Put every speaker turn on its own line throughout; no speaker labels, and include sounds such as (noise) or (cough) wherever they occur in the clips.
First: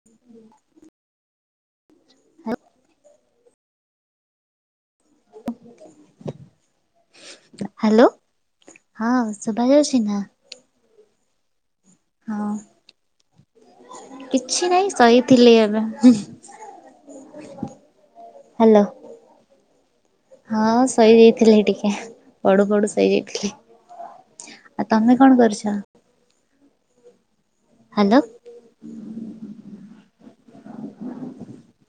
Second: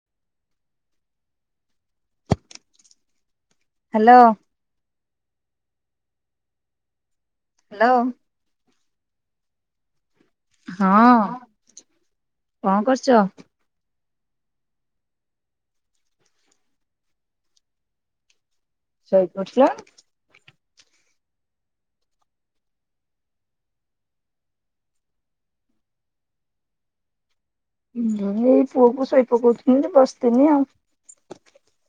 (inaudible)
Hello.
Hello! ହଁ, ସୁଭା ଯାଉଛି ନା?
ହଁ,
ହଁ
କଣ କରୁଛ?
କିଛି ନାହିଁ। ସହିଥିଲି ଏବେ। (inaudible) ହ୍ୟାଲୋ।
ଶୋଇପଡ଼ିଥିଲ!
ହଁ ଶୋଇଯାଇଥିଲି ଟିକେ, ପଡୁ ପଡୁ ଶଇଯାଇଥିଲି। ଆ, ତମେ କଣ କରୁଛ? ହ୍ୟାଲୋ
ମୁଁ ଏଇ ପୁଅକୁ ଶୋଇ ପକଉଥିନି, ବସିଥିନି ଆଉ।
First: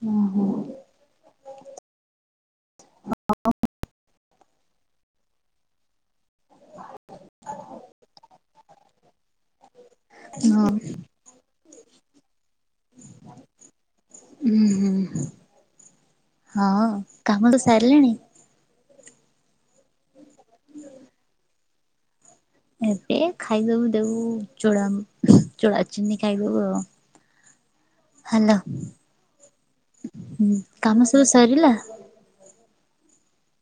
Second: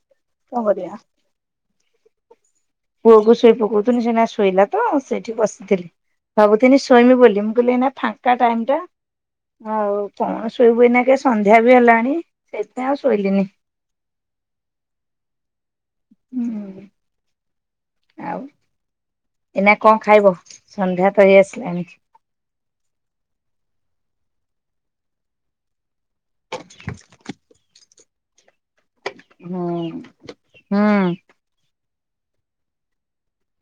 ହଁ ହୁଁ
କରିଆ? ପୁଅକୁ ଶୋଇ ପକଉଥୁନି, ସେନା ଶୋଇଲା ତ ସେଇଠି ବସିଥିଲି। ଭାବୁଥିନି, ଶୋଇମି ବୋଲି। ମୁଁ କହିଲି ଏଇନା ଫାଙ୍କା ଟାଇମ୍ଟା। ଆଉ କଣ
ହୁଁ
ଶୋଇବୁ ଏଇନାକେ ସନ୍ଧ୍ୟା ବି ହେଲାଣି। ସେଇଥିପାଇଁ ଆଉ ଶୋଇଲିନି। ହୁଁ
ହଁ। କାମ ତ ସାରିଲେଣି?
ଆଉ, ଏଇନା କଣ ଖାଇବ? ସନ୍ଧ୍ୟା ତ ହେଇ ଆସିଲାଣିି।
ଏବେ ଖାଇଦବୁ ଦେବୁ ଚୋଡମ୍ ଚୁଡା ଚିନି ଖାଇବବୁ ଆଉ। ହ୍ୟାଲୋ ହୁଁ
ହୁଁ
କାମ ସବୁ ସରିଲା?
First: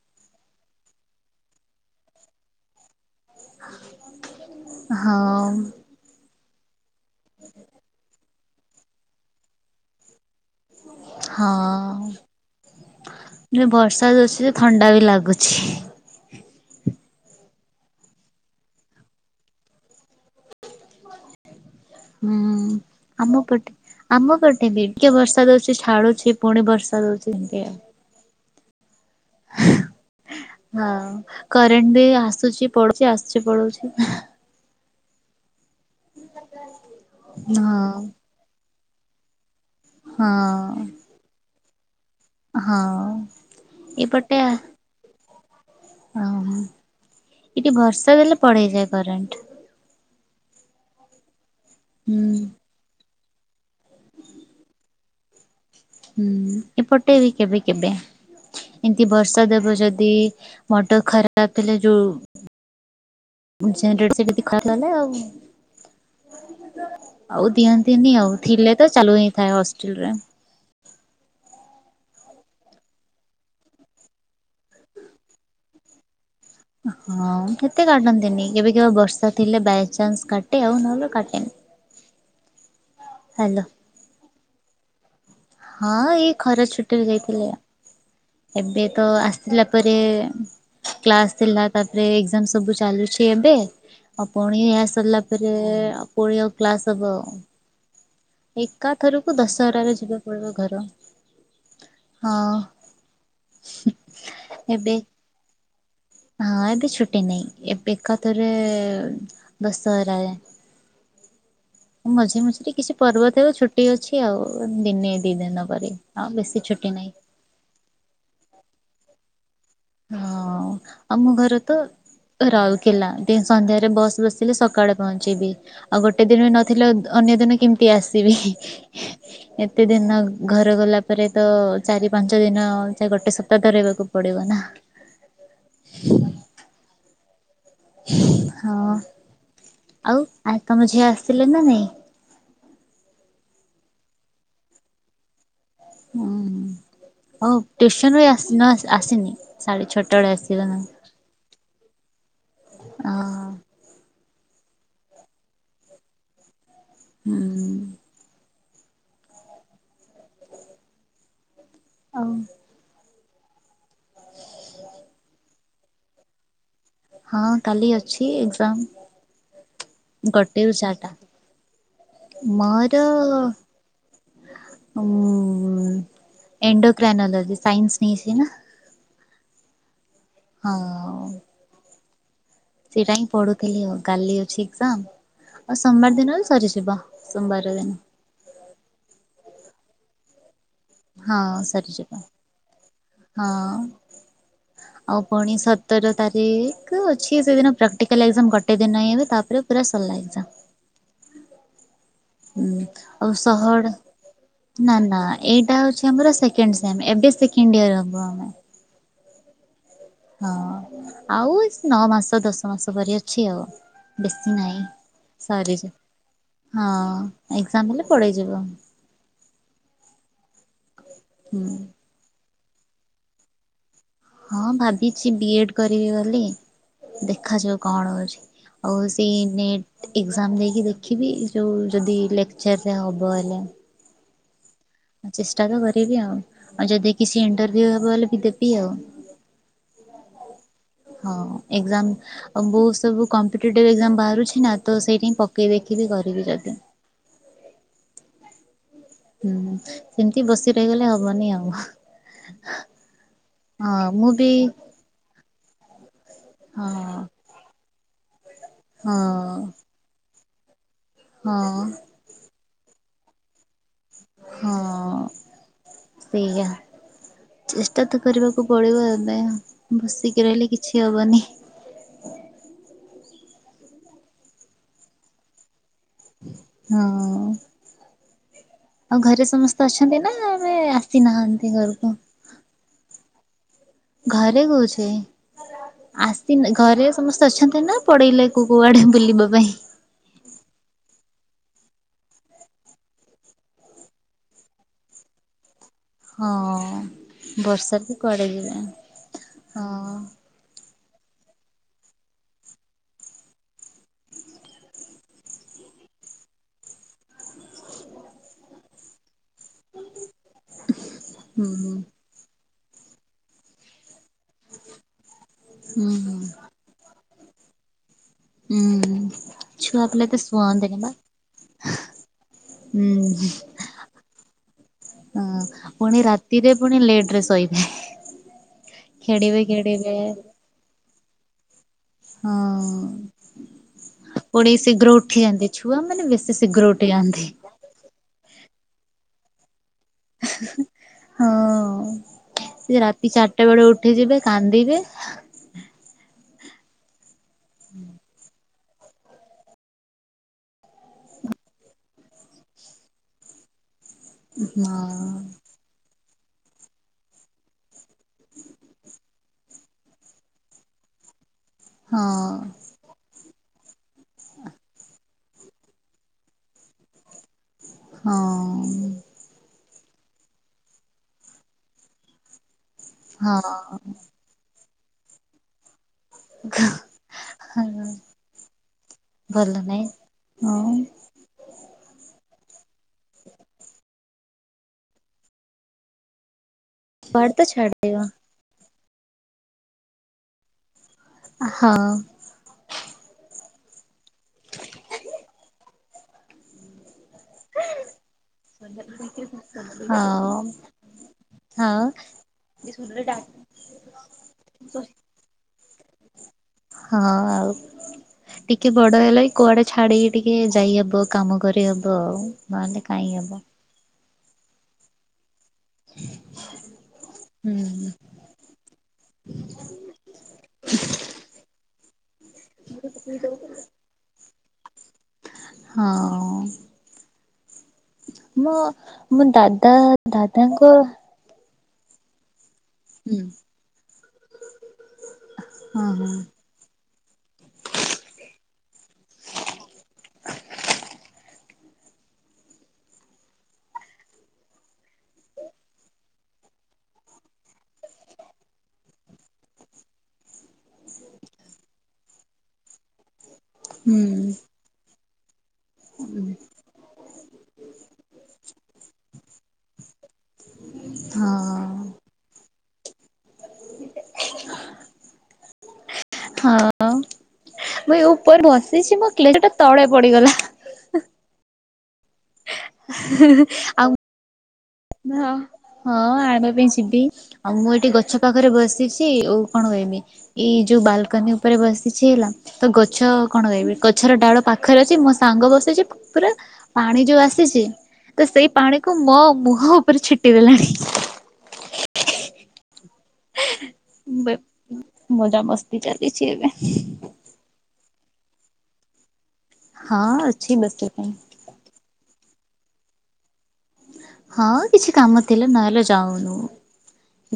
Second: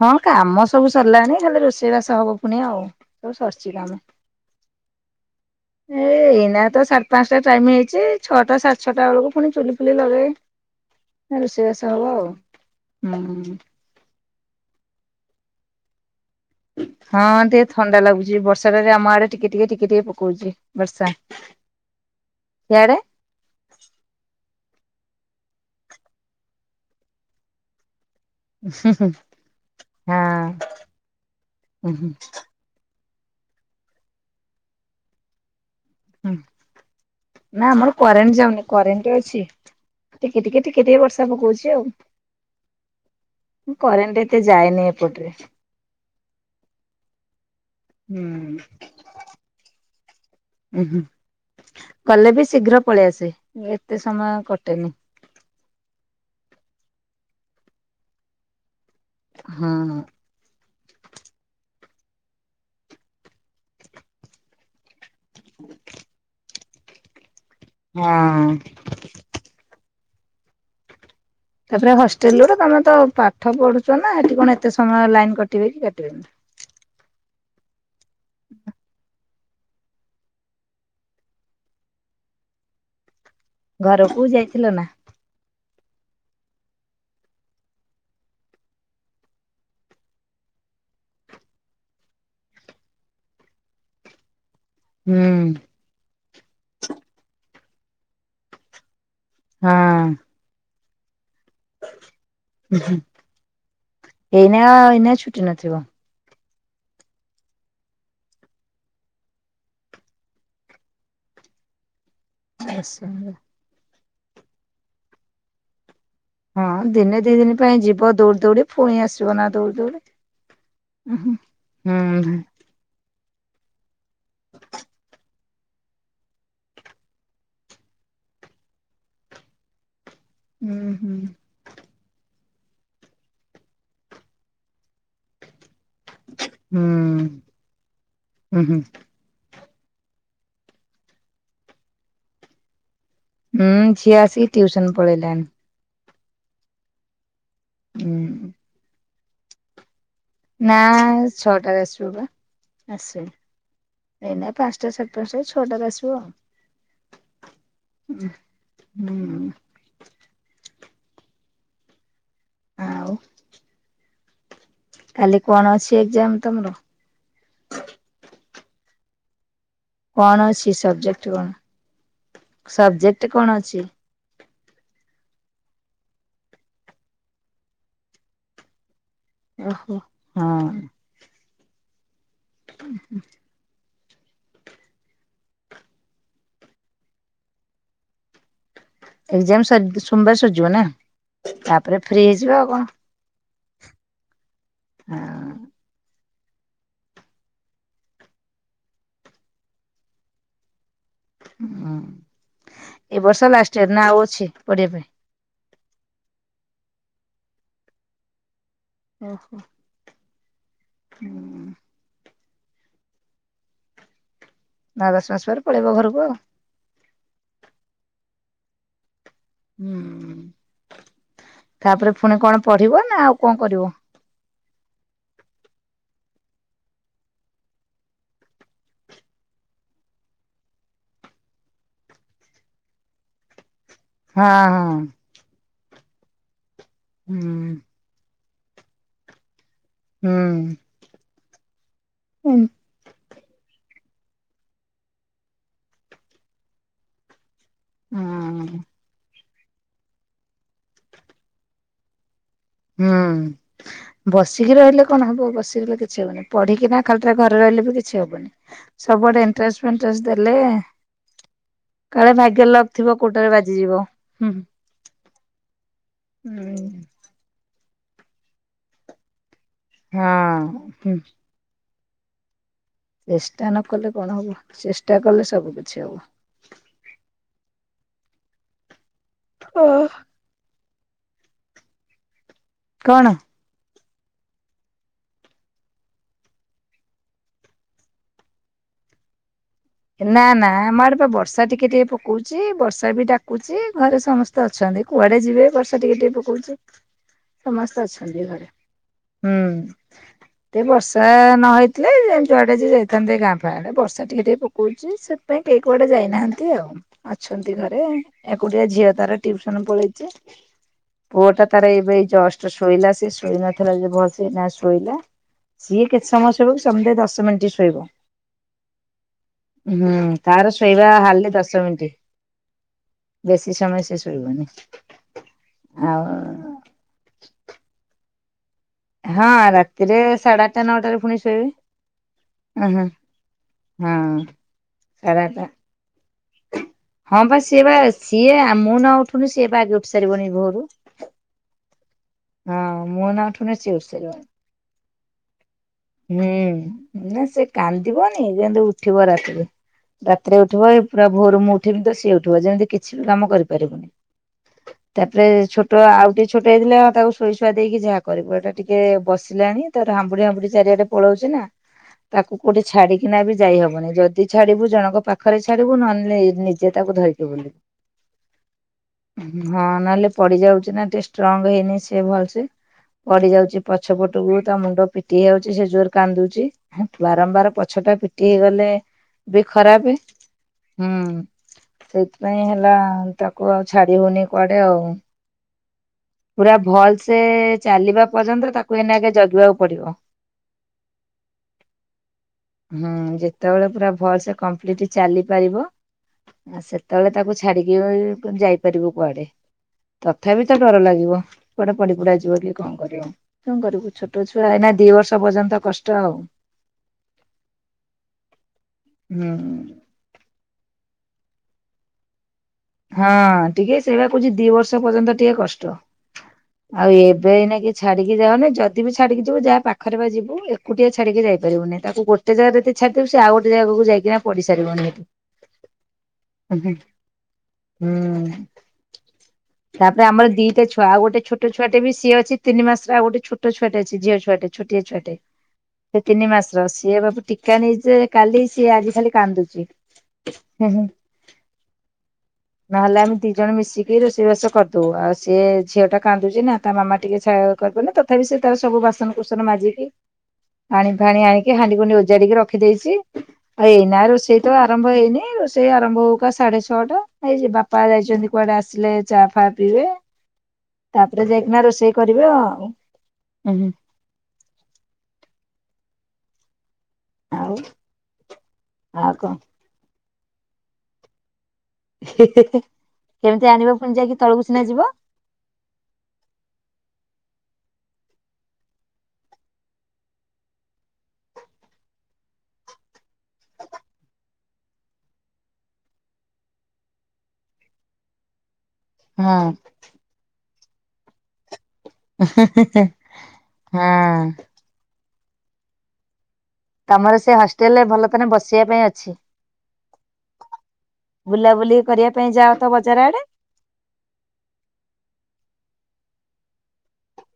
ହଁ, କାମ ସବୁ ସରିଲାଣି। ଖାଲି ରୋଷେଇବାସ ହବପୁଣି ଆଉ। ସବୁ ସରିଛି କାମ।
ହଁ
ଏ ଏଇନା ତ ସା ପାଞ୍ଚଟା ଟାଇମ୍ ହେଇଛି। ଛଅଟା ସାଢ଼େ ଛଅଟା ବେଳକୁ ପୁଣି ଚୁଲି ଫୁଲି ଲଗେଇ ରୋଷେଇବାସ ହବ
ହଁ-ଅ,
ଆଉ। ହୁଁ
ଯେ ବର୍ଷା (unintelligible) ଛି। ଥଣ୍ଡା ବି ଲାଗୁଛି।
ହଁ, ଟିକେ ଥଣ୍ଡା ଲାଗୁଛି। ବର୍ଷା ଟା ଟିକେ ଆମ ଆଡେ ଟିକେ ଟିକେ ଟିକେ ଟିକେ ପକଉଛି। ବର୍ଷା
ହୁଁ।
ଇଆଡେ
ଆମ ପଟେ, ଆମ ପଟେ ବି! ଟିକେ ବର୍ଷା ଦଉଛି। ଛାଡୁଛି, ପୁଣି ବର୍ଷା ଦଉଛି, ଏମିତି
ହୁଁ, ହୁଁ। ହଁ
ହଁ, କରେଣ୍ଟ ବି
ହୁଁ
ଆସୁଛି, ପଳଉଛି, ଆସୁଛି, ପଳଉଛି।
ହୁଁ,
ହଁ।
ନା ଆମର କରେଣ୍ଟ ଯାଉନି। କରେଣ୍ଟ ଅଛି। ଟିକେ ଟିକେ ଟିକେ ଟିକେ
ହଁ
ବର୍ଷା ପକଉଛି ଆଉ।
ହଁ
ଉଁ କରେଣ୍ଟ
ଏପଟେ
ଏତେ ଯାଏନି ଏପଟରେ।
ଓହୋ, ଟିକେ ବର୍ଷା ଦେଲେ, ପଡେଇଯାଏ କରେଣ୍ଟ।
ଉ ହୁଁ,
ହୁଁ
ଗଲେ ବି ଶୀଘ୍ର ପଳେଇ ଆସେ। ଏତେ ସମୟ କଟେନି।
ହୁଁ, ଏପଟେ ବି କେବେ କେବେ? ଏମିତି ବର୍ଷା ଦେବ
ହଁ
ଯଦି ମଟ ଖରାପ ଥିଲେ ଯୋଉ ସେ (inaudible) ଆଉ ଆଉ ଦିଅନ୍ତିନି ଆଉ।
ହଁ।
ଥିଲେ ତ ଚାଲୁ ହେଇଁଥାଏ ହଷ୍ଟେଲରେ।
ତା'ପରେ ହଷ୍ଟେଲରେ, ତମେ ତ ପାଠ ପଢୁଛ ନା, ହେଠି କଣ ଏତେ ସମୟ ଲାଇନ୍ କଟିବେ କି କାଟିବେନି।
ହଁ କେତେ କାଟନ୍ତିନି କେବେ କେବେ ବର୍ଷା ଥିଲେ ବାଇଚନ୍ସ କାଟେ ଆଉ ନହେଲେ କାଟେନି। ହାଲୋ।
ଘରକୁ ଯାଇଥିଲ ନା?
ହଁ ଏଇ ଖରା ଛୁଟିରେ ଯାଇଥିଲି। ଏବେ ତ ଆସିଲା ପରେ କ୍ଲାସ ଥିଲା ତାପରେ ଏଗଜାମ ସବୁ ଚାଲୁଚି ଏବେ ଆଉ ପୁଣି ଆସି
ହୁଁ
ସରଲା ପରେ ଆଉ ପୁଣି ଆଉ କ୍ଲାସ ହବ। ଏକାଥରକୁ ଦଶହରାରେ ଯିବକୁ ପଡିବ ଘର। ହଁ
ଉହୁଁ ଏଇନା
ଏବେ
ଏଇନା ଛୁଟି ନଥିବ।
ହଁ ଏବେ ଛୁଟି ନାଇଁ ଏବେ ଏକଥରେ ଦଶହରାରେ। ମଝି ମଝିରେ କିଛି ପର୍ବତେ ଛୁଟି ଅଛି ଆଉ ଦିନେ ଦିଦିନ ପରେ।
ହଁ ଦିନେ ଦିଦିନି ପାଇଁ ଯିବ ଦୋଉଡି ଦୋଉଡି ପୁଣି ଆସିବ ନା ଦୋଉଡି ଦୋଉଡି।
ହଁ ଆମ ଘରେତ ରାଉ କେଲ ଦିନ୍ ସନ୍ଧ୍ୟାରେ ବସ୍ ବସିଲେ ସକାଳେ ପହଞ୍ଚିବି। ଆଉ ଗୋଟେ ଦିନ ନଥିଲେ ଅନ୍ୟ ଦିନ କେମତି ଆସିବି ହି ଏତେ ଦିନ
ହୁଁ
ଘରେ ଗଲା
ହୁଁ
ପରେ ତ ଚାରି ପାଞ୍ଚ ଦିନ ସେ ଗୋଟେ ସପ୍ତାହ ତ ରହିବାକୁ ପଡ଼ିବ ନା।
ହୁଁ।
ହଁ ଆଉ ଆ ତମ ଝିଅ ଆସିଲେ ନା ନାଇଁ?
ଉଁ ଝିଅ ଆସିକି ଟିଉସନ୍ ପଳେଇଲାଣି।
ହୁଁ ହୋଉ ଟିଉସନରୁ
ହୁଁ
ଆସି ନ-ଆସି ଆସିନି ସାଢେ ଛଅଟାବେଳେ ଆସିି
ନା ଛଅଟାବେଳେ ଆସିବ ପା
ଅ
ଆସିନି। ଏଇନା ପାଞ୍ଚଟା ସାଢେ ପାଞ୍ଚଟା ଏଇ ଛଅଟାରେ ଆସିବ।
ହୁଁ।
ଉଁ ହୁଁ।
ଆଉ
ଆଉ। କାଲି କଣ ଅଛି ଏଗଜାମ ତମର?
ହଁ କାଲି ଅଛି ଏଗଜାମ୍।
କଣ ଅଛି
ଗୋଟେରୁ ଚାରଟା
ସବଜେକ୍ଟ କଣ?
ମୋର
ସବଜେକ୍ଟ କଣ ଅଛି?
ଉଁ ଏଣ୍ଡୋକ୍ରାନୋଲୋଜି ସାଇନ୍ସ ନେଇଛି ନା।
ଓହୋ।
ହଁ। ସେଇରା ହିଁ ପଢ଼ୁ ଥିଲି ଆଉ କାଲି ଅଛି ଏଗଜାମ୍ ଆଉ ସୋମବାର ଦିନ ସରିଯିବ ସୋମବାର ଦିନ।
ଏଗଜାମ୍ ସର-ସୋମବାରେ ସରଜିବ ନା
ହଁ
ତାପରେ
ସରିଯିବ
ଫ୍ରି ହେଇଯିବେ ଆଉ କଣ।
ହଁ ଆଉ ପୁଣି
ହଁ
ସତର ତାରିକ୍ କୁ ଅଛି ସେଦିନ ପ୍ରାକ୍ଟିକାଲ୍ ଏଗଜାମ ଗୋଟେ ଦିନ ଇଏବେ ତାପରେ ପୁରା ସରିଲା ଏଗଜାମ।
ଉଁ
ହୁଁ
ଏ
ଆଉ
ବର୍ଷ ଲାଷ୍ଟ
ସହଡ
ଇୟର ନା ଆଉ ଅଛି ପଢିବା
ନା
ପାଇଁ?
ନା ଏଇଟା ହୋଉଚି ଆମର ସେକଣ୍ଡ ସେମ ଏବେ ସେକେଣ୍ଡ ଇୟର ହବ ଆମ
ଓହୋ।
ହଁ ଆଉ
ହୁଁ
ଏସ୍ ନଅମାସ ଦଶମାସ ପରି ଅଛି ଆଉ। ବେଶୀ ନାଇଁ
ନଅ ଦଶ ମାସ ପରେ ପଳେଇବ
ସରିଯା
ଘରକୁ ଆଉ।
ହଁ ଏଗଜାମ୍ ହେଲେ ପଳେଇ ଯିବୁ।
ହୁଁ
ହୁଁ।
ତାପରେ ଫୁଣି କଣ ପଢିବ ନା ଆଉ କଣ କରିବ?
ହଁ ଭାବିଚି ବିଏଡ କରିବି ବୋଲି ଦେଖାଯାଉ କଣ ହୋଉଚି। ଆଉ ସେଇ ନେଟ୍ ଏଗଜାମ ଦେଇକି ଦେଖିବି ଯୋଉ ଯଦି ଲେକଚରରେ ହବ ହେଲେ।
ହଁ ହଁ।
ଚେଷ୍ଟା ତ କରିବି ଆଉ ଆଉ ଯଦି କିଛି
ହୁଁ
ଇଣ୍ଟରଭ୍ୟୁ ହବ ହେଲେ ବି ଦେବି ଆଉ।
ହୁଁ।
ହଁ ଏଗଜାମ୍ ଆଉ ବୋହୁତ ସବୁ କମ୍ପିଟେଟିଭ୍ ଏଗଜାମ୍ ବାହାରୁଛି ନା ତ ସେଇଠି ହିଁ ପକେଇ ଦେଖିବି କରିବି ଯଦି।
ହୁଁ ଉଁ।
ହୁଁ, ସେମିତି ବସି ରହିଗଲେ ହବନି ଆଉ।
ହୁଁ
ହଁ ମୁଁ ବି
ବସିକି ରହିଲେ କଣ ହବ ବସିକି ରହିଲେ। କିଛି ହନି ପଢିକିନା
ହଁ
ଖାଲିଟାରେ ଘରେ ରହିଲେ ବି କିଛି ହବନି
ହଁ
ସବୁଆଡେ ଏଣ୍ଟ୍ରାନ୍ସ, ଫେଣ୍ଟ୍ରାସ, ଦେଲେ।
ହଁ।
କାଳେ ଭାଗ୍ୟ ଲକ ଥିବ କୋଉଟାରେ ବାଜିଯିବ। ହୁଁ
ହଁ, ସେଇଆ।
ହୁଁ।
ଚେଷ୍ଟା ତ କରିବାକୁ ପଡିବ ଏବେ
ହୁଁ
ବସିକି
ହଁ।
ରହିଲେ କିଛି
ହୁଁ।
ହବନି।
ଚେଷ୍ଟା ନ କଲେ କଣ ହବ ଚେଷ୍ଟା କଲେ ସବୁ କିଛି ହବ।
ହଁ ଆଉ ଘରେ ସମସ୍ତେ ଅଛନ୍ତି ନା ଆମେ ସି ନାହାନ୍ତି ଘରକୁ।
କଣ?
ଘରେ କହୁଛି। ଆସି ଘରେ ସମସ୍ତେ ଅଛନ୍ତି ନା ପଡେଇଲେ କଉ କୋଉଆଡେ ବୁଲିବା ପାଇଁ?
ନା ନା ଆମ ଆଡେ ବର୍ଷା ଟିକେ ଟିକେ ପକଉଚି ବର୍ଷା ବି ଡାକୁଚି ଘରେ ସମସ୍ତେ ତ ଅଛନ୍ତି କୁଆଡେ ଯିବେ ବର୍ଷ ଟିକେ ଟିକେ ପକଉଚି
ହଁ
ସମସ୍ତେ
ବର୍ଷାରେ
ଅଛନ୍ତି
କୁଆଡେ
ଘରେ
ଯିବେ
ହୁଁ।
ହଁ
ଟେ ବର୍ଷା ନ ହେଇଥିଲେ ଯେ ଯୁଆଡେ ଯିଏ ଯାଇଥାନ୍ତେ ଗାଁ ଫାଁ ଆଡେ ବର୍ଷା ଟିକେ ଟିକେ ପକ ଖୋଲିଛି ସେଥିପାଇଁ କିଏକୁଆଡେ ଯାଇନାହାନ୍ତି ଆଉ ଅଛନ୍ତି ଘରେ ଏକୁଟିଆ ଝିଅ ତାର। ଟ୍ୟୁସନ ପଳେଇଛି ପୁଅ ଟା
ହୁଁ
ତାର
ହୁଁ
ଏବେ ଏଇ ଜଷ୍ଟ ଶୋଇଲା ସେ ଶୋଇ ନଥିଲା ଯେ ଭଲସେ ନା ଶୋଇଲା। ସିଏ
ହୁଁ
କେତେ
ହୁଁ
ସମୟ ଶୋଇବକି ସମୁଦାୟ ଦଶ ମିନିଟ୍ ଶୋଇବ।
ହୁଁଉଁ।
ହୁଁ, ତାର ଶୋଇବା ହାଡଲି ଦଶ ମିନିଟ୍।
ହୁଁ,
ବେଶୀ ସମୟ ସେ ଶୋଇବନି
ହ
ଆଉ
ପୁଣି ରାତିରେ ପୁଣି ଲେଟରେ ଶୋଇବେ।
ହଁ,
ଖେଳିବେ ଖେଳିବେ
ରାତିରେ ସାଢେଆଠଟା ନଅଟାରେ ପୁଣି ଶୋଇବେ।
ହଁ
ଉଁ ହୁଁ ହଁ
ପଢ଼େଇ ଶୀଘ୍ର ଉଠି ଯାନ୍ତି ଛୁଆମାନେ ବେଶୀ ଶୀଘ୍ର ଉଠନ୍ତି।
ହଁବା ସିଏବା ସିଏ ମୁଁ ନ ଉଠୁଣୁ ସିଏ ବା ଆଗ ଉଠେ।
ହଁ,
ହଁ ମୁଁ
ସେରାତି
ନ
ଚାରିଟା
ଉଠୁନି
ବେଳେ
ସିଏ ଉଠି
ଉଠିଯିବେ
ସାରିବଣି
କାନ୍ଦିବେ।
ହୁଁ ନାସେ କାନ୍ଦିବନି ଯେହେତୁ ଉଠିବ ରାତିରେ। ରାତିରେ ଉଠିବ ଏ ପୁରା ଭୋରରୁ ମୁଁ ଉଠିବି ତ ସିଏ ଉଠିବ ଯେମିତି କିଛି ବି କାମ କରିପାରିବୁନି।
ହଁ।
ତାପରେ ଛୋ ତ ଆଉ ଟିକେ ଛୋଟ ହେଇଥିଲା ଆ ତାକୁ ଶୋଇ ଶୁଆ ଦେଇକି ଯାହାକରିବୁ ଏଟା ଟିକେ ବିସିଲାଣି ତାର ହାମୁଁଡାଇ, ହାମୁଁଡାଇ ଜାରିଆଡେ ପଳଉଛି ନା
ହଁ
ତାକୁ କୋଉଠି ଛାଡିକିନା ବି ଯାଇ ହବନି ଯଦି ଛାଡିବୁ ଜଣଙ୍କ ପାଖରେ ଛାଡିବୁ ନହେଲେ ନିଜେ ତାକୁ ଧରିକି ବୁଲିବୁ।
ହଁଅ।
ହଁ, ନହେଲେ ପଡିଯାଉଛିନା ଟିକେ ଷ୍ଟ୍ରଙ୍ଗ ହେଇନି ସେ ଭଲସେ। ପଡି
ହଁ
ଯାଉଛି ପଛପଟକୁ ତା ମୁଣ୍ଡ ପିଟି ହେଇଯାଉଛି ସେ ଯୋରେ କାନ୍ଦୁଚି ବାରମ୍ବାର ପଛ
ହଁ
ଟା ପିଟି ହେଇଗଲେ ବି
ଭଲ ନାହିଁ
ଖରାପେ।
ହଁ।
ସେଇଥିପାଇଁ ହେଲା, ତାକୁଆଉ ଛାଡି ହଉନି କୁଆଡେ ଆଉ। ପୁରା ଭଲସେ
କୁଆଡେ ତ ଛାଡିବ।
ଚାଲିବା ପର୍ଯ୍ୟନ୍ତ ତାକୁ ଏଇନାକେ ଜଗିବାକୁ ପଡିବ।
ହଁ।
ହୁଁ ଯେତେବେଳେ ପୁରା ଭଲସେ କମ୍ପ୍ଲିଟ ଚାଲିପାରିବ ସେତେ ତଳେ ତାକୁ ଛାଡିକି ଯାଇପାରିବ କୁଆଡେ
ହଉ
ତଥାପି ତ ଡର ଲାଗୁଛି। ପୁଅ କୁଆଡେ
ହଉ
ପଡି ପୁଡା ଯିବ କି କଣ କରିବ। କଣକରିବୁ ଛୋଟ ଛୁଆ ଏଇନା ଦି ବର୍ଷ ପର୍ଯ୍ୟନ୍ତ କଷ୍ଟ ଆଉ।
ହଁ ଆଉ ଟିକେ ବଡ ହେଲେ
ହୁଁ
ଏ କୁଆଡେ ଛାଡିକି ଟିକେ ଯାଇହବ କାମ କରିହବ ଆଉ। ନହେଲେ କାଇଁ ହବ।
ହଁ ଟିକେ ସେଇବା କହୁଛି ଦି ବର୍ଷ ପର୍ଯ୍ୟନ୍ତ ଟିକେ କଷ୍ଟ। ଆଉ ଏବେ ଏଇନାକେ
ହୁଁ।
ଛାଡିକି ଯାଉନି ଯଦି ବି ଛା ଡିକି ଯିବୁ ଯାହା ପାଖରେ ପା ଯିବୁ। ଏକୁଟିଆ ଛାଡି କି ଯାଇପାରିବୁନି ତାକୁ ଗୋଟେ ଜାଗାରେ ଯଦି ଛାଡିଦବୁ ସେ ଆଉ ଗୋଟୋ ଜାଗାରେ ଯାଇକିନା ପଡିସାରିବଣି।
ହଁ
ହୁଁ
ମୁଁ ମୁଁ ଦାଦା
ତାପରେ ଆମର ଦିଟା
ଦାଦାଙ୍କ-
ଛୁଆ ଆଉ ଗୋଟେ ଛୋଟ ଛୁଆଟେ ବି ସିଏ ଅଛି ତିନି ମାସ ଆଉ
ହୁଁ
ଗୋଟେ ଛୋଟ ଛୁଆଟେ ଅଛି ଝିଅ ଛୁଆଟେ ଛୋଟିଆ ଛୁଆଟେ
ହଁ
ସେ
ହଁ
ତିନି ମାସ। ରସିଆ ବାବୁ ଟୀକା ନେଇଛି ଯେ କାଲି ସିଏ ଆଜି ଖାଲି କାନ୍ଦୁଛି, ହୁଁ, ହୁଁ ନହେଲେ ଆମେ ଦି ଜଣ ମିଶିକି ରୋଷେଇବାସ କରିଦଉ ଆଉ ସିଏ ଝିଅ ଟା କାନ୍ଦୁଛି ନା ତା ମାମା ଟିକେ ଛା କରିପାରୁନି ତ ତଥାପି ସେ ତାର ସବୁ ବାସନ କୁସନ ମାଜିକି ପାଣି, ଫାଣି ଆଣିକି ହାଣ୍ଡି କୁଣ୍ଡି ଓଜାଡିକି ରଖିଦେଇଛି ଏଇନା
ହୁଁ
ରୋଷେଇ ତ ଆରମ୍ଭ ହେଇନି ରୋଷେଇ ଆରମ୍ଭ ହଉ ହଉ କା ସାଢେ ଛଅଟା, ଏଇ ଯେ ବାପା ଯାଇଛନ୍ତି କୁଆଡେ ଆସିଲେ ଚା, ଫା, ପିଇବେ ତାପରେ ଯାଇକିନା
ହଁ।
ରୋଷେଇ କରିବେ ଆଉ, ଉଁ ହୁଁ
ହଁ
ଆଉ
ମୁଁ ଏ ଉପରେ ବସିଛି ମୋ
ଆଉ କଣ
କ୍ଲିପଟା ତଳେ ପଡିଗଲା,
ହେ ହେଁ ହେ କେମିତି ଆଣିବ
ଆଉ
ପୁଣି ଯାଇକି? ତଳକୁ ସିନା ଯିବ,
ହଁ, ହଁ, ଆଣିବା ପାଇଁ ଯିବି, ଆଉ ମୁଁ ଏଠି ଗଛ ପାଖରେ ବସିଛି, ଓଉ କଣ କହିବି, ଏଇଯୋଉ ବାଲକନୀ ଉପରେ ବସିଛି ହେଲା, ତ ଗଛ କଣ ଗାଇବି ଗଛର ଡାଳ ପାଖରେ ଅଛି ମୋ ସାଙ୍ଗ ବସିଛି କୁ ପୁରା- ପାଣି ଯୋଉ ଆସିଛି ତ ସେଇ ପାଣି କୁ ମୋ
ହଁ
ମୁହଁ ଉପରେ ଛିଟିଦେଲାଣି।
ହେଁ ହେଁ ହେଁ ହଁ
ମଜାମସ୍ତି ଚାଲିଛି ଏବେ।
ତମର ସେ ହଷ୍ଟେଲରେ ଭଲ କିନା ବସିବା ପାଇଁ ଅଛି।
ହଁ ଅଛି ବସିବା ପାଇଁ।
ବୁଲାବୁଲି କରିବା ପାଇଁ ଯାଅ ତ ବଜାର ଆଡେ!
ହଁ କିଛି କାମ ଥିଲେ ନହେଲେ ଯାଉନୁ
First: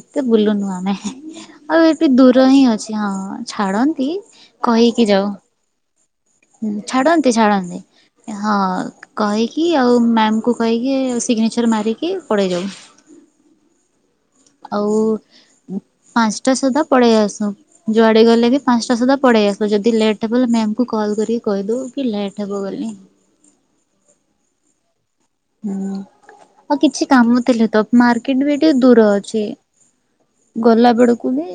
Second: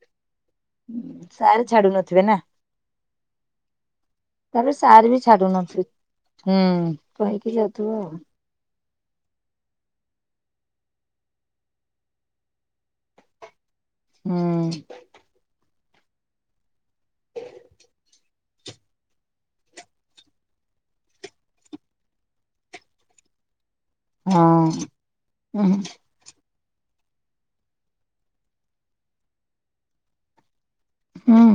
ଏତେ ବୁଲୁନୁ ଆ ମେ
ସାର୍
ଆଉ
ଛାଡୁ
ଏଠି
ନଥିବେ ନା।
ଦୂର ହିଁ ଅଛି ହଁ ଛାଡନ୍ତି।
ତାହେଲେ
କହିକି
ସାର ବି
ଯାଉ।
ଛାଡୁନଥୁବେ ହୁଁ
ଛାଡ଼ନ୍ତି
କହିକି
ଛାଡ଼ନ୍ତି।
ଯାଉଥିବ ଆଉ!
ହଁ କହିକି ଆଉ ମ୍ୟମ କୁ କହିକି ସିଗ୍ନେଚର୍ ମାରିକି ପଳାଇ ଯାଉ।
ହୁଁ
ଆଉ ପାଞ୍ଚଟା ସୁଦ୍ଧା ପଳେଇ ଆସୁ। ଯୁଆଡେ ଗଲେ ବି ପାଞ୍ଚଟା ସୁଦ୍ଧା ପଳେଇ ଆଶୁ ଯଦି ଲେଟ୍ ହବ ମ୍ୟାମ କୁ କଲ୍ କରିକି କହିଦଉ କି ଲେଟ୍ ହବ ବୋଲି।
ହଁ ଉ ହୁ
ହୁଁ ଆଉ କିଛି କାମ ଥିଲେ ତ ମାର୍କେଟ ବି ଟିକେ ଦୂର ଅଛି। ଗୋଲା ବେଡକୁ
ହୁଁ
ବି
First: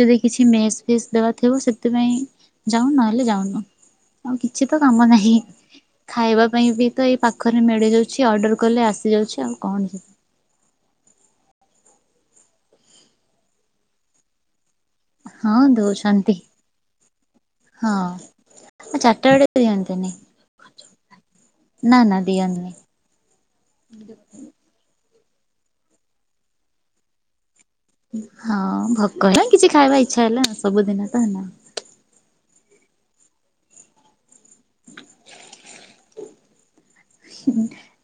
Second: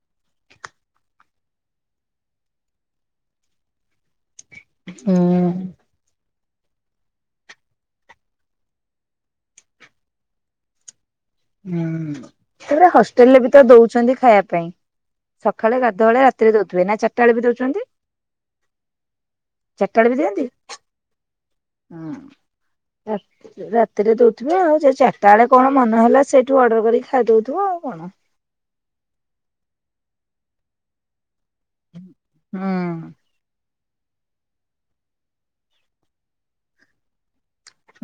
ଯଦି କିଛି ମେସ୍ ପେସ୍ ଦେବା ଥିବ ସେଥିପାଇଁ ଯାଉ ନହେଲେ ଯାଉନୁ। ଆଉ କିଛି ତ କାମ ନାହିଁ
ହୁଁ।
ଖାଇବା ପାଇଁ ବି- ତ ଏଇ ପାଖରେ ମିଳି ଯାଉଛି ଅର୍ଡର କଲେ ଆସିଯାଉଛି ଆଉ କଣ ଯିବ।
ହୁଁ ତାପରେ ହଷ୍ଟେଲରେ ବିତ ଦଉଛନ୍ତି ଖାଇବା ପାଇଁ।
ହଁ
ସକାଳେ ଗାଧୁଆଳେ
ଦଉଛନ୍ତି
ରାତିରେ ଦଉଥିବେ ନା ଚାରଟା ବେଳେ ବି ଦଉଛନ୍ତି!
ହଁ ଚାରିଟା ବେଳେ
ଚାରଟା
ଦିଅନ୍ତିନି।
ବେଳେ ବି ଦିଅନ୍ତି?
ନା ନା ଦିଅନ୍ତିନି
ହଁ ରା ରାତିରେ ଦଉଥିବେ ଆଉ ସେ ଚା- ତା ଳେ କଣ ମନ ହେଲା ସେଇଠୁ ଅର୍ଡର କରିକି ଖାଇଦଉଥିବ ଆଉ କଣ।
ହଁ ଭୋକ ନାହିଁ କିଛି ଖାଇବା ଇଚ୍ଛା ହେଲା ସବୁ ଜିନିଷ
ହୁ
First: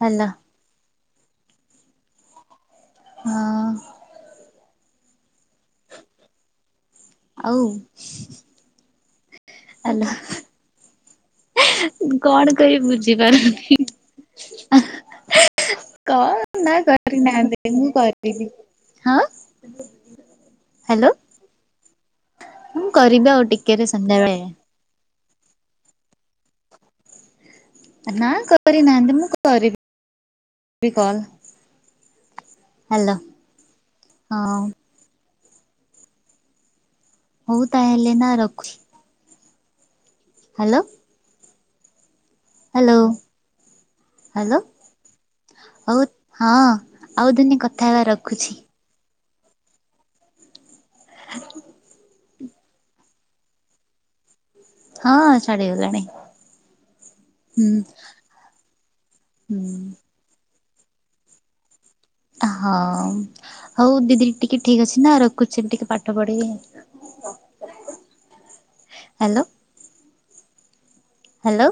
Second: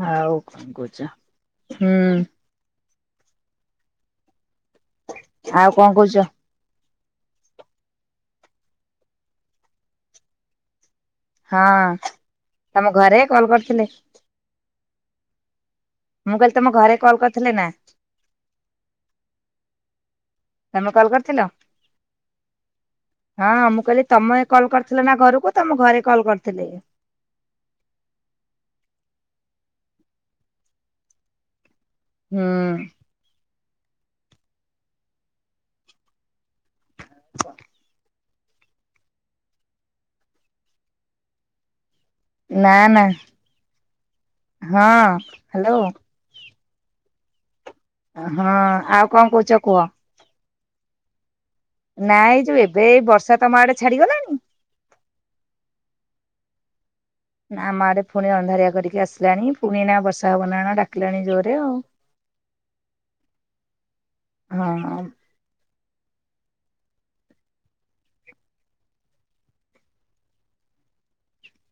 ହାଲୋ
କୁଜା ହୁଁ
ହଁ
ଝା ଆଉ କଣ କହୁଛ?
ଆଉ ହାଲୋ।
ହଁ
କଣ
ତମ
କହିବି
ଘରେ କଲ୍
ବୁଝିପାରୁନି।
କରିଥିଲେ ମୁଁ କହିଲି
କଣ
ତମ
ନା
ଘରେ କଲ୍ କରିଥିଲେ ନା
କରିନାହାନ୍ତି ମୁଁ କରିବି ହଁ।
ତମେ
ହ୍ୟାଲୋ
କଲ କରିଥିଲ
ମୁଁ କରିବି ଆଉ
ହଁ
ଟିକେରେ
ମୁଁ କହିଲି ତମେ
ସନ୍ଧ୍ୟାବେଳେ।
କଲ କରି ଥିଲା ନା ଘରକୁ ତମ ଘରେ କଲ୍ କରିଥିଲି?
ନା କରିନାହାନ୍ତି ମୁଁ କରିବିି ବି କଲ।
ହୁଁ।
ହାଲୋ ହଁ। ହଉ ତାହେଲେ ନା ରଖୁଛି। ହାଲୋ।
ନା
ହ୍ୟାଲୋ
ନା
ହ୍ୟାଲୋ
ହଁ ହ୍ୟାଲୋ
ହଉ ହଁ ଆଉ ଦନେ କଥା ହେବା
ହଁ
ରଖୁଛି।
ଆଉ କଣ କହୁଛ କୁହ।
ଆ
ନାଇଁଇ ଯୋଉ ଏବେ ବର୍ଷା ତମ ଆଡେ ଛାଡିଗଲାଣି?
ହଁ ଛାଡିଗଲାଣି।
ନା ଆମ ଆଡେ ପୁଣି ଅନ୍ଧାରିଆ କରିକି ଆସିଲାଣି
ହୁଁ
ପୁଣି ନା ବର୍ଷା ହବ ନା ନା ଡାକିଲାଣି ଜୋରରେ ଆଉ।
ହଁ ହଉ ଦିଦି ଟିକେ ଠିକ
ହଁ
ଅଛି ନା ରଖ କୋଚିନ ଟିକେ ପାଠ ପଢ଼େ ହ୍ୟାଲୋ। ହ୍ୟାଲୋ।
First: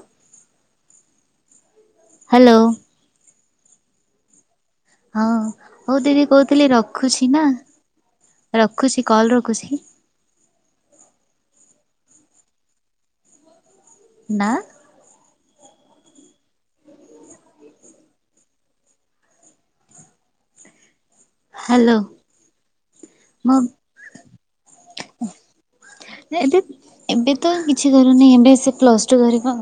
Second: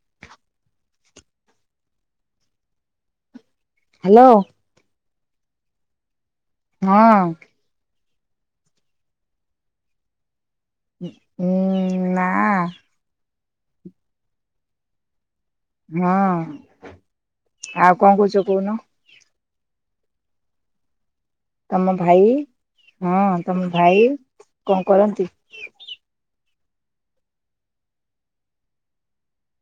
ହ୍ୟାଲୋ।
ହ୍ୟାଲୋ।
ହଁ ହଉ ଦିଦି କହୁଥିଲି
ହଁ
ରଖୁଛି ନା ରଖୁଛି କଲ ରଖୁଛି।
ହୁଁ ନା
ନା
ହଁ ଆଉ କଣ କହୁଚ କହୁନ। ତମ
ହ୍ୟାଲୋ
ଭାଇ ହଁ
ମୁଁ
ତମ ଭାଇ କଣ କରନ୍ତି?
ଏବେ ଏବେ ତ କିଛି କରୁନି ଏବେ ସେ ପ୍ଲସ ଟୁ ହେରିକା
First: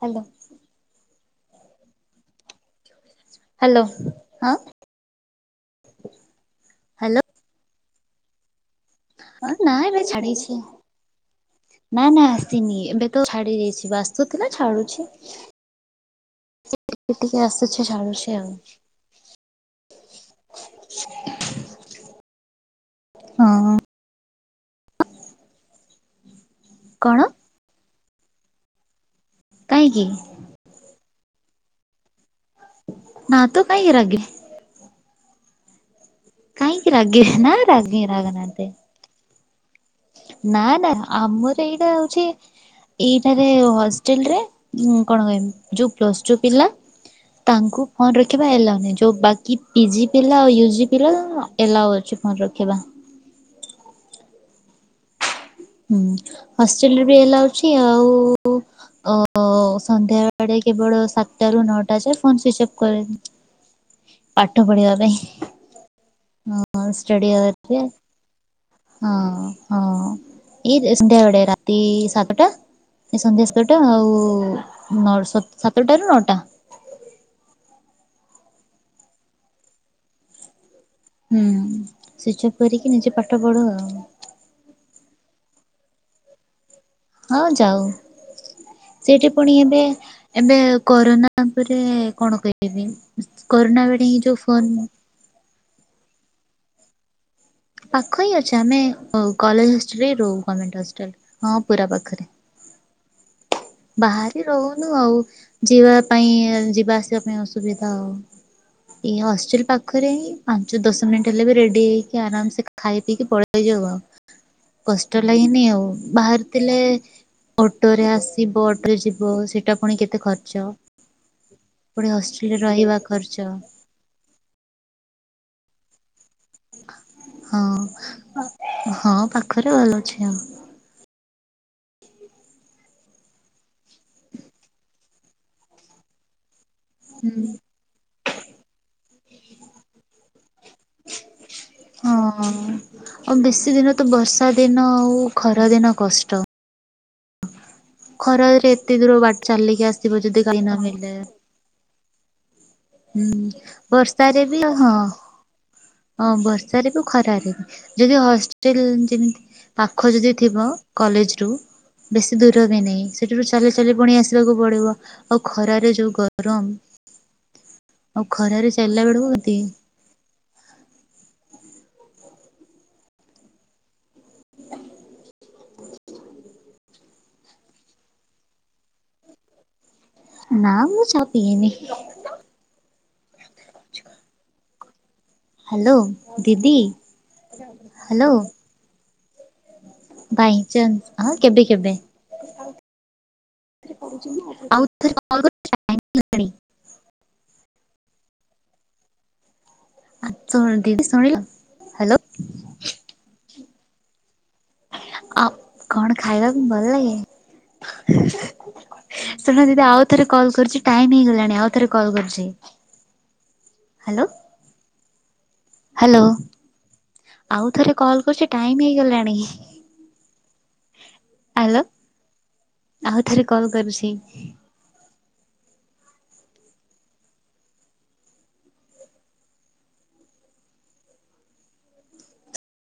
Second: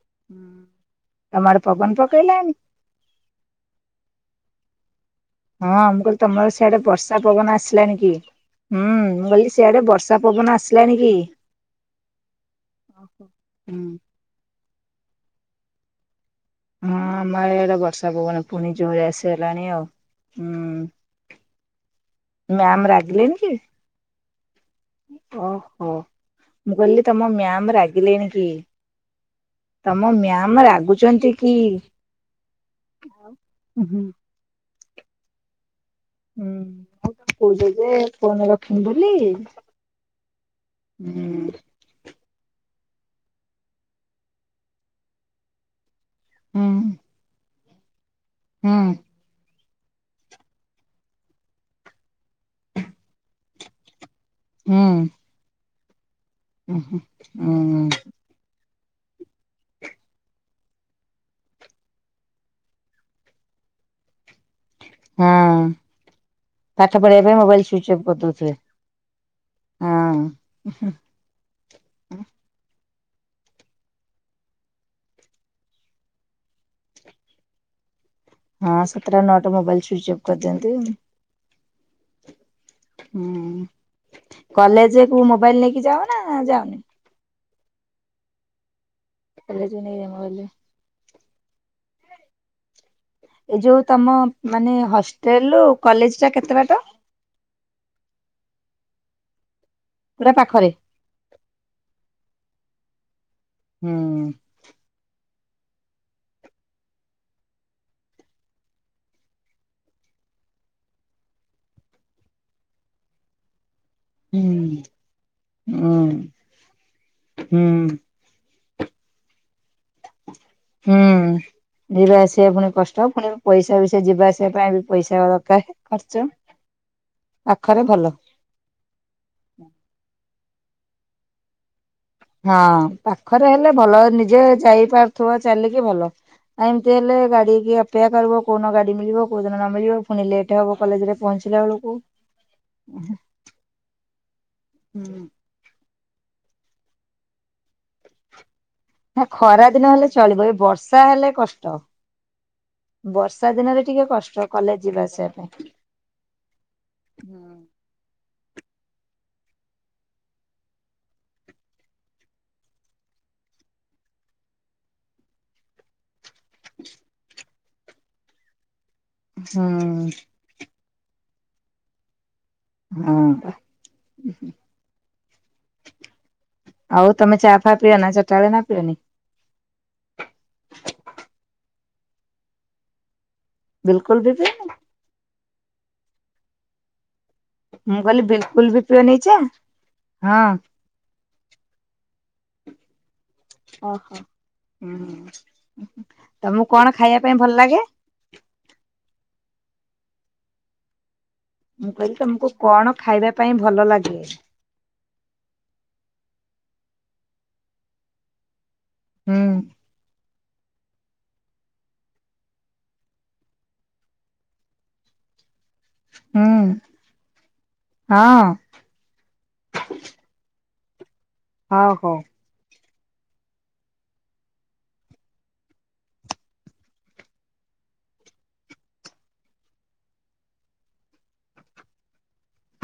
ହ୍ୟାଲୋ
ତମ ଆଡେ ପବନ ପକେଇଲାଣି?
ହ୍ୟାଲୋ ଆଁ?
ହଁ ମୁଁ କହିଲି ତମର ସିଆଡେ ବର୍ଷା ପବନ ଆସିଲାଣିି କି? ହୁଁ ମୁଁ କହିଲି
ହ୍ୟାଲୋ ନା
ସେଆଡେ
ଏବେ
ବର୍ଷା ପବନ
ଛାଡିଛି
ଆସିଲାଣି କି?
ନା ନା ଆସିନି ଏବେ ତ ଛାଡି
ହଁ
ଯାଇଚି ଆସୁ ଥିଲା ଛାଡୁଛି।
ହଁ
ଟିକେ ଟିକେ
ଆମର ଏଇଡା
ଆସୁଛି
ବର୍ଷା
ଛାଡୁଛି
ପବନ
ଆଉ
ପୁଣି ଜୋରେ ଆସ ହେଲାଣି ଆଉ ହଁ ମ୍ୟାମ ରାଗିଲେନି କି?
ହଁ
ଓହୋ ମୁଁ କହିଲି
କଣ
ତମ ମ୍ୟାାମ ରାଗିଲେଣି କି?
କାହିଁକି
ତମ ମ୍ୟାାମ ରାଗୁଚନ୍ତି କି?
ନାଁ ତ
ହୁଁ
କାଇଁ
ହୁଁ।
ରାଗେ କାହିଁକି
ହୁଁ
ରାଗେ
ମୁଁ
ନା
କହୁଚ ଯେ
ରାଗେ
ଫୋନ
ରାଗନାହାନ୍ତି।
ରଖିବି ବୋଲି
ନା ନା
ହୁଁ
ଆମର ଏଇଟା ହଉଚି ଏଇଠାରେ ହଷ୍ଟେଲ ରେ କଣ କହିବି ଯୋଉ ପ୍ଲସ୍ ଟୁ ପିଲା ତାଙ୍କୁ ଫୋନ୍ ରଖିବା
ହୁଁ
ଏଲାଓନିଁ ଯେଉଁ ବାକି ପିଜି ପିଲା ଆଉ ୟୁଜି ପିଲା ଏଲାଓ ଅଛି ଫୋନ ରଖିବା।
ହୁଁ।
ହୁଁ ହଷ୍ଟେଲରେ ବି ଏଲାଉ ଅଛି
ହୁଁ
ଆଉ ଅ ସନ୍ଧ୍ୟାବେଳେ କେବଳ ସାତଟାରୁ ନଅଟା ଯାଏ ଫୋନ୍ ସୁଇଚ୍ ଅଫ୍ କରି ପାଠ ପଢିବା ପାଇଁ
ହଁ।
ହଁ
ପାଠ ପଢ଼ିବା
ଷ୍ଟଡି
ପାଇଁ ମୋବାଇଲ
ଆୱାରରେ
ସୁଇଚ ଅଫ କରିଦଉଥିବେ।
ହଁ ହଁ ଏ ସନ୍ଧ୍ୟାବେଳେ ରାତି ସାତଟା ସନ୍ଧ୍ୟା ସାତଟା ଆଉ ନ ସ ସାତଟାରୁ ନଅଟା।
ହଁ ସାତଟା ନଅଟା ମୋବାଇଲ ସୁଇଚ୍ ଅପ୍ କରିଦିଅନ୍ତି।
ହୁଁ ସେଟପ କରିକି ନିଜେ ପାଠ
ହୁଁ।
ପଢୁ ଆଉ।
କଲେଜ କୁ ମୋବାଇଲ ନେଇକି ଯାଉ ନା ଯାଉନି।
ହଁ ଯାଉ ସେଠି ପୁଣି
କଲେଜ
ଏବେ
ନେଇ ମୋବାଇଲ
ଏବେ କରୋନା। ତାପରେ କଣ କହିବିବି କରୋନା ବେଳେ ହିଁ ଯୋଉ ଫୋନ।
ହେଲୁ କଲେଜ ଟା କେତେ ବାଟ।
ପାଖ ହିଁ ଅଛି ଆମେ କଲେଜ ହଷ୍ଟାଲରେ
ପୁରା
ରହୁ
ପାଖରେ?
ଗଭର୍ଣ୍ଣମେଣ୍ଟ ହଷ୍ଟାଲ ହଁ ପୁରା ପାଖରେ।
ହୁଁ
ବାହାରି ରହୁନୁ ଆଉ ଯିବା ପାଇଁ ଯିବା ଆସିବା ପାଇଁ ଅସୁବିଧା ଆଉ। ଏଇ ହଷ୍ଟେଲ ପାଖରେ ପାଞ୍ଚ ଦଶ ମିନିଟ୍ ହେଲେ ବି ରେଡି ହେଇକି ଆରାମସ ଖାଇ ପିଇକି ପଳେଇଯିବ ଆଉ
ହୁଁ
କଷ୍ଟ ଲାଗନି ଆଉ
ହୁଁ
ବାହାରିଥିଲେ
ହୁଁ
ଅଟୋରେ ଆସି ଯିବ ଅଟରେ ଯିବ ସେଇଟା ଖର୍ଚ୍ଚ।
ହୁଁ
ପୁଣି
ଯବେ ଆସିବା
ହଷ୍ଟେଲରେ
ପୁଣି
ରହିବା
କଷ୍ଟ ପୁଣି
ଖର୍ଚ୍ଚ
ପଇସା ବିସ ସେ ଯିବା ସେ ପାଇଁ ବି ପଇସା ଦରକାର ଖର୍ଚ୍ଚ।
ହଁ
ପାଖରେ ଭଲ
ହଁ ପାଖରେ ଭଲ ଅଛି ଆ
ହଁ ପାଖରେ ହେଲେ ଭଲ ନିଜେ ଯାଇପାରୁଥିବ ଚାଲିକି ଭଲ। ଏମିତି ହେଲେ
ହୁଁ।
ଗାଡିିକି ପେ କରିବ କେଉଁନ ଗାଡ଼ି ମିଳିବ କେଉଁଦିନ ନ ମିଳିବ ପୁଣି ଲେଟ୍ ହେବ କଲେଜରେ ପହଞ୍ଚିଲା ବେଳକୁ
ହଁ ଆଉ ବେଶୀ ଦିନ ତ ବର୍ଷା ଦିନ
ହୁଁ।
ଆଉ ଖରା ଦିନ କଷ୍ଟ ଖରାରେ ଏତେ ଦ
ନା ଖରା ଦିନ ହେଲେ ଚଳିବ ଏ ବର୍ଷା ହେଲେ କଷ୍ଟ।
ହୁଁ
ବର୍ଷା ଦିନରେ ଟିକେ
ବର୍ଷାରେ
କଷ୍ଟ
ବି
କଲେଜ
ହଁ
ଯିବା ଆସିବା ପାଇଁ।
ହଁ ବର୍ଷାରେ ବି
ହୁଁ।
ଖରାରେ ବି ଯଦି ହଷ୍ଟେଲ ଯେମିତି। ପାଖ ଯଦି ଥିବ କଲେଜ ରୁ। ବେଶୀ ଦୂର ବି ନାହିଁ ସେଠାରୁ ଚାଲି ଚାଲି ପୁଣି ଆସିବାକୁ ପଡିବ ଆଉ ଖରାରେ ଯୋଉ ଗ। ଗରମ ଆଉ ଖରାରେ ଚାଲିଲା ବେଳକୁ କାଦି
ହୁଁ ହଁ। ହୁଁ ହୁଁ। ଆଉ ତମେ ଚା ଫା ପିଅ ନା ଚଟବେଳେ ନା ପିଅନି।
ନା ମୁଁ ତା ପିଏନି।
ବିଲକୁଲ ବି ପିଅନି?
ହାଲୋ ଦିଦି।
ମୁଁ କହିଲି
ହାଲୋ
ବିଲକୁଲ ବି ପିଅନି ଚା ହଁ।
ଭାଇଚନ୍ଦ। ହଁ କେବେ କେବେ
ଓହୋ
ଆଉ।
ହୁଁ
କଲ୍ କରୁଚି ଟାଇମ୍ ହେଲାଣି।
ତମକୁ କଣ ଖାଇବା ପାଇଁ ଭଲ ଲାଗେ।
ଆ ଶୁଣ ଦିଦି ଶୁଣିଲ।
ମୁଁ କହିଲି
ହ୍ୟାଲୋ
ତମକୁ କଣ ଖାଇବା ପାଇଁ ଭଲ ଲାଗେ।
ଆଉ କଣ ଖାଇବାକୁ ଭଲ ଲାଗେ।
ହୁଁ
ଶୁଣ ଦିଦି ଆଉ ଥରେ। କରୁଛି ଟାଇ ହେଇଗଲାଣି ଆଉ ଥରେ କଲ୍ କରୁଛି ହାଲୋ। ହାଲୋ
ହୁଁ
ଆଉ ଥରେ
ହଁ।
କଲ୍ କରୁଛି ଟାଇମ ହେଇଗଲାଣି। ହାଲୋ
ହଉ ହଉ।
ଆଉ ଥରେ କଲ୍ କରୁଛି।